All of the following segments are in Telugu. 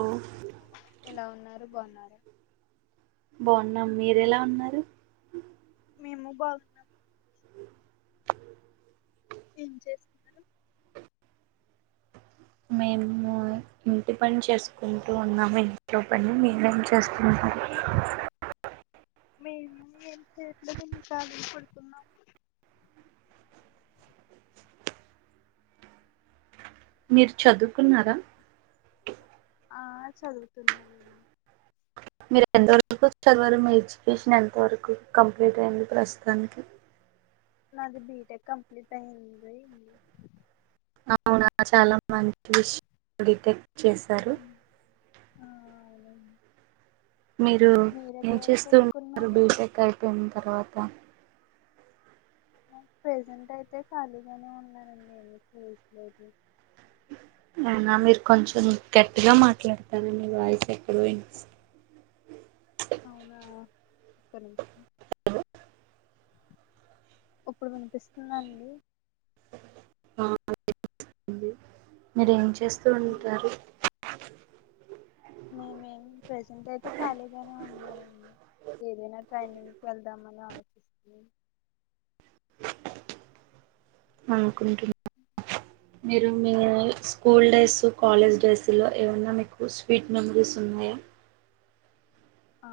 ఓ ఎలా ఉన్నారు బాగున్నారా బాగున్నాం మీర ఎలా ఉన్నారు మెము బగున్నం ఏం చేస్తున్నారు మేము ఇంటి పని చేసుకుంటూ ఉన్నాము ఇంట్లో పని మెరెమ్ చేస్తునారు మేము ఏం చేయట్లేదు కలిగ పడుకున్నాం మీరు చదువుకున్నారా ఆ చదువుతున్నామం మీర్ ఎంతవరకు చదివార్, మీ ఎడ్యుకేషన్ ఎంత వరకు కంప్లీట్ అయింది ప్రస్తుతానికి. నాది బీటెక్ కంప్లీట్ అయిందింది అవునా చాలా మంచి విషయం అండి తే అ చేశారు మీరు ఏం ఎక్కడ వరకు చేస్తూ ఉన్నారు చదువుకున్నారు బీటెక్ అయిపోయిన తర్వాత ప్రెజెంట్ అయితే ఖాళీగానే ఉన్నానండి ఏమి చేయట్లేదు అవునా మీరు కొంచెం గట్టిగా మాట్లాడతరా మీ వాయిస్ ఎక్కడో వినిపిస్. అవునా ఒక్క నిమిషం ఇప్పుడు వినిపిస్తుందా అండి అవునా అండి మీరేం చే చేస్తువుంటారు మేమేం ప్రెజెంట్ అయితే ఖాళీగానే ఉన్నానండి ఏదైనా ట్రైనింగ్కి వెళ్దామని ఆలోచిస్తున్నా హ్ కుంటున్న మీరు మీ school days so college days లో ఏవైనా మీకు స్వీట్ మెమోరీస్ ఉన్నాయా ఆ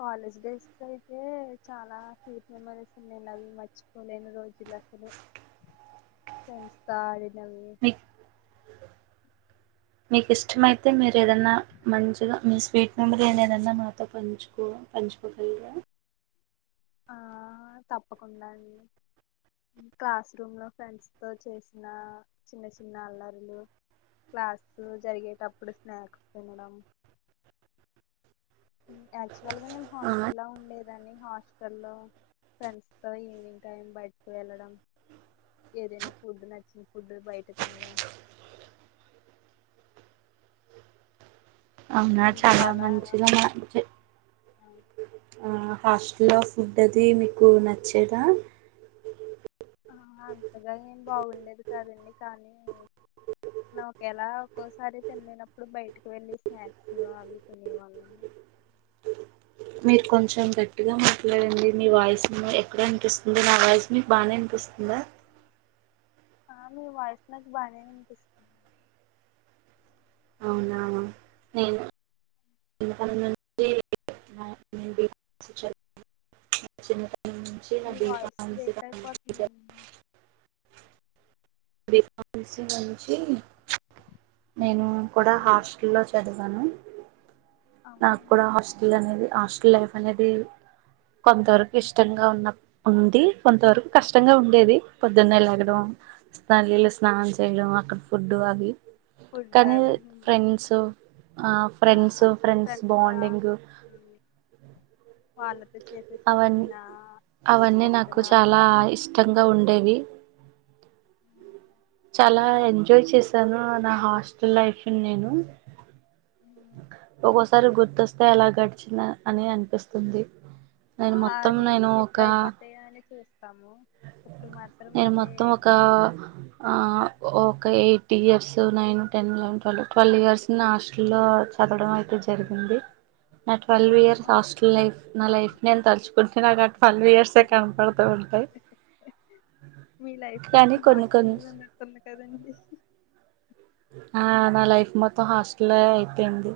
కాలేజ్ డేస్ అయితే, చాలా స్వీట్ మెమోరీస్ ఉన్నాయండీ అవి మర్చిపోలేని రోజులు అసలు ఫ్రెండ్సతో వి మీకు మీకు ఇష్టమైతే మీరు ఏదన్నా మంచిగా మీ స్వీట్ మెమొరి, ఏదన్నా మాతో పంచుకో పంచుకోగలరా. ఆ తప్పకుండా అండి క్లాస్ రూమ్ లో ఫ్రెండ్స్ తో, చేసిన చిన్న చిన్న అల్లరిలు, క్లాసు జరిగేటప్పుడు స్నాక్స్ తినడం. యాక్చువల్ గా నేన్ ఆ హాస్టల్ లో ఉండే ని హాస్టల్ లో ఫ్రెండ్స్ తో ఈవినింగ్ టైం బయటకు వెళ్ళడం, ఏదైనా ఫుడ్ నచ్చిన ఫుడ్ బయట తినడం అవునా చాలా మంచిగా ఆ హాస్టల్లో ఫుడ్ అది మీకు నచ్చేదా ఆ అంతగా ఏం బాగుండేది కాదండి, కానీ నా ఒకేలా ఒక్కోసారి తినలేనప్పుడు బయటకి వెళ్ళి, స్నాక్స్ అవి తినేవాళ్ళము మీరు కొంచెం గట్టిగా మాట్లాడండి, మీ వాయిస్ ఎక్కడ అనిపిస్తుంది నా వాయిస్ మీకు బాగానే అనిపిస్తుందా ఆ మీ వాయిస్ నాక్ బానే వినిపిస్ నేను ఎందుక [unintelligible] [inaudible] మీ వాయిస్ బీఫార్మసీ బ్రేక్ కంప్లీట్ అయిపోతందండి [unintelligible] మంచి నేను కూడా ఉమ్, హాస్టల్లో చదివాను. నాకు కూడా అవునండి హాస్టల్ అనేది హాస్ లైఫ్ అనేది కొంత వరకు ఇష్టంగా ఉన్న ఉంది కొంత వరకు కష్టంగా ఉండేది పొద్దున్నే లెగడం తల్నీళ్ల స్నానం చేయడం అక్కడ ఫుడ్డు అవి ఫుడ్ కానీ అవి ఫ్రెండ్స్ ఆ ఫ్రెండ్స్ ఫ్రెండ్స్ బాండింగ్ వాళ్ళ అవన్ని అవన్నీ నాకు చేష్టలు చాలా అలవాటు. ఇష్టంగా ఉండేవి ఉమ్, చాలా ఎంజాయ్ చేసాను ఆడ హాస్ ల్ లైఫ్ న్ నేను ఒగోసారి గుర్తొస్తే ఎలా గడిచిందా అని అనిపిస్తుంది. నేను ఆ మొత్తం ఆడేస్ నేను ఒక ఇప్పుడయిపోతాయ అని చూస్త నేను మొత్తం ఒక ఆ ఓ ఒక eight years nine ten eleven twelve twelve years ని హాస్టల్ లో చదవడం అయి జరిగింది నా ట్వెల్వ్ ఇయర్స్ వామ్మో హాస్టల్ లైఫ్ నా లైఫ్ నేను తలుచుకుంటే నాకా ట్వెల్వ్ ఇయర్సయే కనపడత ఉంటాయి. మీ లైఫ్ కానీ సగం కొన్ని కొన్ని హాస్టల్లోనే ఉన్నట్టుంది కదండి ఆ నా లైఫ్ మొత్తం హాస్టలే అయిపేంది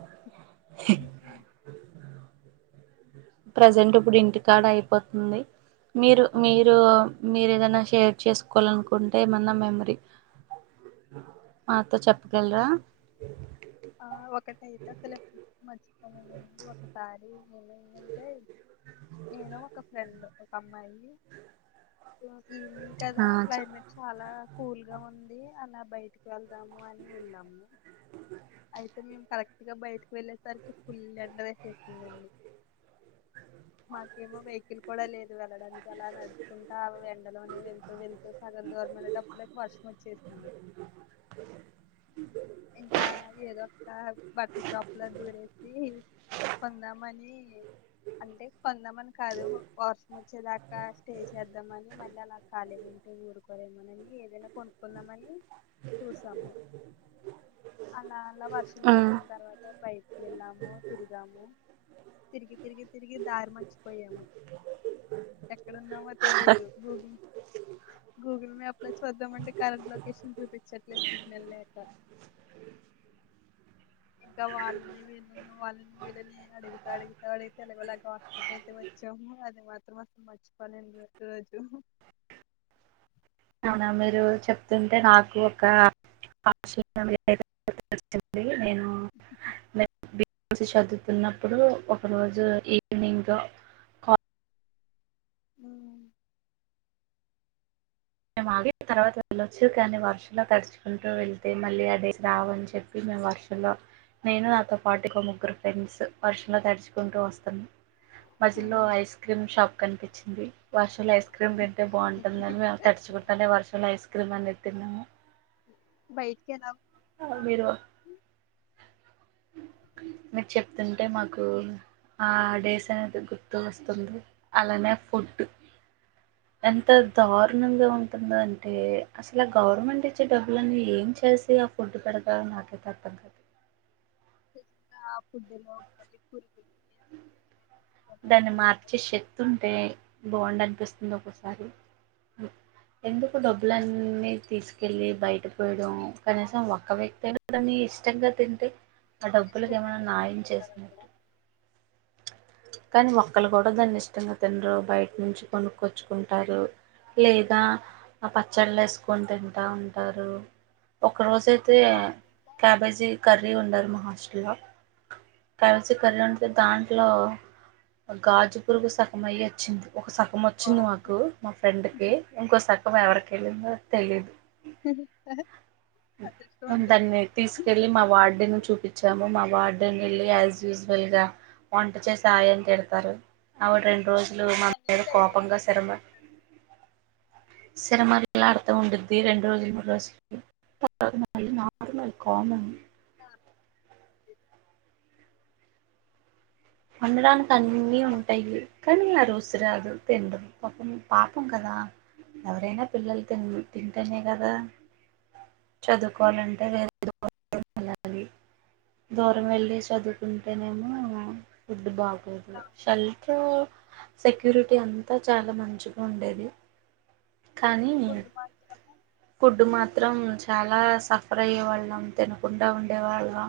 ఊహు ప్రజెంట్ ఇప్పుడు ఇంటికాడ అయిపోతుంది. మీరు మీరూ మీరు ఏవైనా షేర్ చేసుకోలనుకుంటే ఏమైన్న మెమరీ మాతో చెప్పగలరా? ఆ ఒకటయితే అసలు ఎప్పటికీ మర్చి పోలేనండి ఒకసారి ఏమైందంటే నేను ఒక ఫ్రెండ్ అమ్మాయి జో ఈవినింగ్ కదా ఆ చె క్లైమెట్ చాలా కూల్ గా ఉంది అలా బయటికి వెళ్దాము అని వెళ్ళాము అయితే మేమ్ కరెక్ట్ గా బయటకి వెళ్ళేసరికి ఫుల్ ఎండ వేసేసిన్దండి, మాకేమో వెహ్కిల్ కూడా లేదు వెళ్ళడానికి అలా నడుచుకుంటా ఎండలోనే వెళ్తూ వెళ్ సగం దూరం వేల్లెటప్పలికి వర్షం వచ్చేసింది. ఇంకా ఏదో ఒక బట్లా షాప్ ల దూరేసి కొందామని అంటే కొందామని కాదు వర్స్ వచ్చేదాకా స్టే చేద్దామని మళ్ళీ అలా కాలీగుంటే ఊరుకోరేమోనని ఏదైనా కొనుక్కుందామని చూసాము అలాత్ ఎట్లా వర్షం మ్ తగ్గిన తర్వాత బై వెళ్ళాము తిరిగాము తిరిగి తిరిగి తిరిగి దారి మర్చిపోయాము ఎక్కడ ఉన్నామో తెలీదు గూగుల్ గూగల్ మ్యాప్ లో చెద్దాం అంటె కరెంట్ లొకేషన్ చూపించట్లేదు సిగ్నల్ లేక ఇక వాళ్ళని వీళ్ళని వాళ్ళని వీళ్ళని అడుగుతా అడుగుతా అడుగుతే ఎలాగోలా అయితే వచ్చాము అది మాత్రం అసలు మర్చిపోలేని రో రోజు అవున అండి రోచెప్ [unintelligible] అవుతుంటే నాకు ఒక [unintelligible] బి పామ్ సీ చదువుతున్నప్పుడు ఒక రోజు ఈవినింగ్ హ్మ్ మిము అడె తర్వాత వెళ్ళొచ్చు కానీ వర్షంలో తడుచుకుంటూ వెళ్తే మళ్ళీ ఆ డేస్ రావని చెప్పి మేము వర్షంలో నేను నాతో పాటు ఒక ముగ్గురు ఫ్రెండ్స్ వర్షంలో తడుచుకుంటూ వస్తున్నామ్ మజిల్లో ఉమ్. ఐస్ క్రీమ్ షాప్ కనిపించింది‌. వర్షంలో ఐస్ క్రీమ్ తింటే‌ బావుంటుంది అని చూత్తానే‌ వర్షంలో ఐస్ క్రీమ్ అనేది తిని బైటికి ఏనాం ఎవరు మీరూ మీరు చెప్తుంటే నాకు ఆ డేస్ అనేది గుర్తు వస్తుంది అలానే ఫుడ్ ఎంత దారుణంగా ఉంటుంది అంటే అసలు గవర్నమెంట్ ఇచ్చే డబ్బులన్నీ ఏం చేసి ఫుడ్ పడాద నాదే తప్పు అంతా ఫుడ్ లో పాని పూరి దాన్ని మార్చే బాగుండేది శక్తుంటే బావుండు అనిపిస్తుంది ఒక్కొసారి సారి. ఎందుకు డబ్బులన్నీ తీసుకెళ్ళి బయట పోయడం కనీసం ఒక్క వ్యక్తి అయినా దాని ఇష్టంగా తింటే. ఆ డబ్బులకు ఇష్టంగా ఎమన్నా నాయం తినేవారు చేయ్ ఉంటారు అక్కడ కానీ ఒక్కరు కూడా దాన్ని ఇష్టంగా తినరు బయట నుంచి కొనుక్కొచ్చుకుంటారు లేదా పచ్చళ్ళు వేసుకొని తింటా ఉంటారు ఒక రోజు అయితే హాస్టల్లో క్యాబేజీ కర్రీ ఉండరు మా హాస్టల్లో క్యాబేజీ కర్రీ ఉంటే దాంట్లో. ఒక గాజు పురుగు సాన్నమయి వచ్చింది. ఒక సగం వచ్చింది మాకు బాబోయ్ మా ఫ్రెండ్కి ఇంకో సగం ఎవరికి వెళ్ళిందో. తెలీదు అదృష్టవంతులు ఉదాన్ని వెళ్ళినాము తీసుకెళ్ళి మా వార్డెన్ చూపించాము మా వార్డెన్. వెళ్ళి యాస్ యూజుల్ గా వంట చేస్. సాయం తిడతారు అవుడు రెండు రోజులు ఇంట్లో మా మళ్ళీ మీద డైలీ కోపంగా రొటీన్ శరమ. అనుకుంటాను సిరమరిలా అర్త ఉండడుది రెం రోజు మూడు రోజు అవి ఆనీ నార్మల్ కామన్. [inaudible] అండ రన్ అన్నీ ఉంటాయి కానీ ఆ రోజు. రాదు తిందు పపం పాపం కదా ఎవరైనా పిల్లలు తి తింటేనే కదా చదువుకోవాలంటే వేరే దూరం వెళ్ళాలి దూరం వెళ్ళి చదువుకుంటేనేమో. ఫుడ్ బాగు ఒకే హాస్టల్ షల్తో సెక్యూరిటీ అంతా చాలా మంచిగా ఉండేది. కానీ ఫుడ్ మాత్రమే ఫుడ్ మాత్రం చె చాలా సఫర్ అయ్యే వాళ్ళం తినకుండా ఉండేవాళ్ళం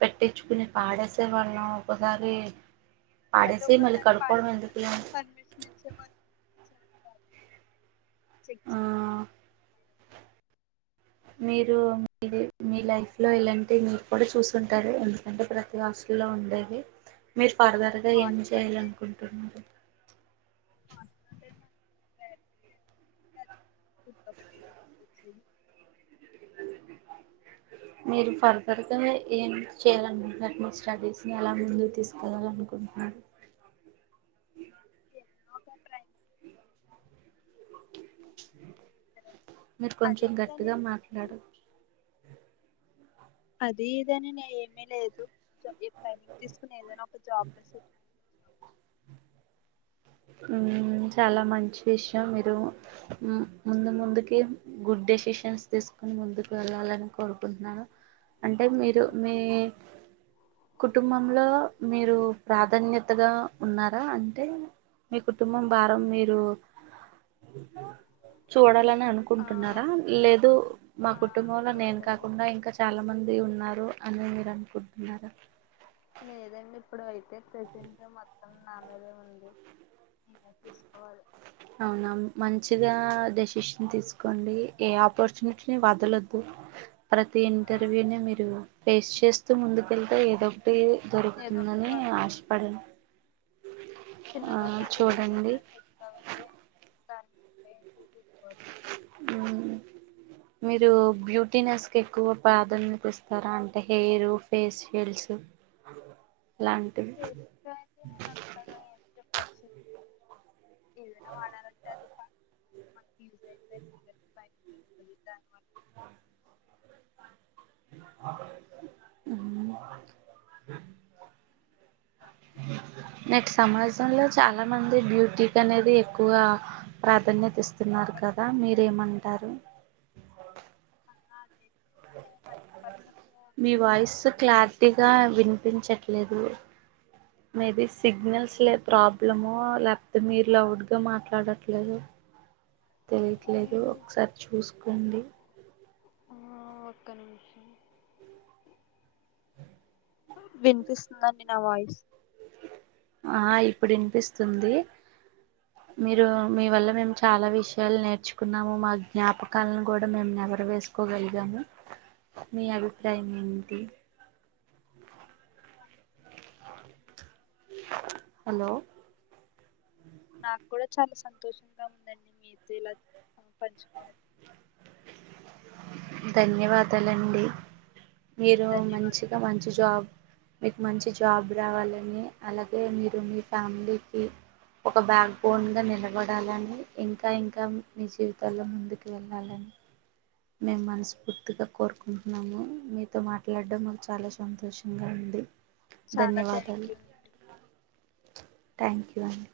పెట్టించుకుని పాడేసే వాళ్ళం ఒకసారీ. పాడేసి మళ్ళీ ఒక్కోసారి కడుక్కోవడం పాడేద్దామన్నా ఎందుకులే కానీ అని పర్మిషన్ ఇచ్చేవారు ఆ [inaudible] మీరు మీది మీ లైఫ్ లో ఇలాంటి మీరు కూడా చూసుంటారు ఎందుకంటే ప్రతి హాస్టల్లో ఉండేవే మీరు ఆ, ఫర్దర్గా ఏం హాస్టల్ చేయాలి అంటేనే అనుకుంటున్నారు. [inaudible] మీరు ఫర్దర్గా ఏం చేయాలనుకుంటున్నారు మీ స్టడీస్ ని ఎలా ముందుకు తీసుకెళ్లాలి అనుకుంటున్నారు. [unintelligible] మీరు అదే కొంచెం ఇదని గట్టిగా లేదు మాట్లాడు అది ఇదని నే ఏమి లేదు ఏ ట్రైనింగ్ తీసుకుని ఏదైనా ఒక జాబ్ లో సెటిల్ చాలు. ఊ చాలా మంచి విషయం మీరు ముందు ముందుకి గుడ్ డెసిషన్స్ తీసుకొని ముందుకు వెళ్ళాలని కోరుకుంటున్నాను అంటే మీరు మీ కుటుంబంలో మీరు ప్రాధాన్యతగా ఉన్నారా అంటే మీ కుటుంబం బారం మీరు చూడాలని ఆ అనుకుంటున్నారా లేదు మా ఆ కుటుంబంలో నేను ఉందండి కాకుండా ఇంకా చాలా మంది ఉన్నారు అని మీరు అనుకుంటున్నారా [inaudible] ప్రజెంటు నాకైతే అవును నా మీదే ఉంది నేనే చూసుకోవాలి అవునా మంచిగా డెసిషన్ తీసుకోండి ఏ ఆపర్చునిటీని వదలద్దు ప్రతి ఆ ఇంటర్వ్యూని మీరు ఫేస్ చేస్తూ ముందుకెళ్తే ఏదో పే ఏదో ఒకటి దొరుకుతుందని వస్తువు ఆశపడను చిన్నదో పెద్దదో ఏదైనా చేద్దామని కానీ మీరు బ్యూటీనెస్ కి ఎక్కువ ప్రాధాన్యత ఇస్తారా అంటే హెయిర్ ఫేషయల్స్ లాంటివి పక్షి ఇదనా వాళాలంటే అదిపా మంకీ [inaudible] మ్ నేను నేటి సమాజంలో చాలా మంది బ్యూటీకి అనేది ఎక్కువ ప్రాధాన్యత ఇస్ తున్నారు ప్రిఫర్ కదా చేస్తున్నారు మీరేమంటారు అదైతే హండ్రెడ్ పర్సెంట్ మీ వాయిస్ క్లారిటీగా వినిపించట్లేదు, మీది సిగ్నల్స్ లే ప్రాబ్లమో, లేకపోతే మీరు లౌడ్గా మాట్లాడట్లేదో తెలియట్లేదు ఒకసారి చూసుకోండి. ఆ ఒక్క నిమిషం వినిపిస్తుందండి నా వాయిస్ ఆ ఇప్పుడు ఇన్పిస్తుంది మీరు మీ వల్ల మేము చాలా విషయాలు నేర్చుకున్నాము మా జ్ఞాపకాలను కూడా మేము నెమరు వేసుకోగలిగాము మీ అభిప్రాయం ఏంటి హలో నాకు కూడా చాలా సంతోషంగా ఉందండి మీతో ఇలా పంచుకో [inaudible] ధన్యవాదాలండి మీరు ధన్యవాదములు మంచిగా మంచి జాబ్ మీకు మంచి జాబ్ రావాలని అలాగే మీరు మీ ఫ్యామిలీకి ఒక బ్యాక్ బోన్ గా నిలబడాలని ఇంకా ఇంకా మీ జీవితాల్లో ముందుకు వెళ్ళాలని మేము మనస్ఫూర్తిగా కోరుకుంటున్నాము మీతో మాట్లాడడం మాకు చాలా సంతోషంగా ఉంది చాలా థ్యాంక్ యూ అండి ట్యాంక్ యూ అండి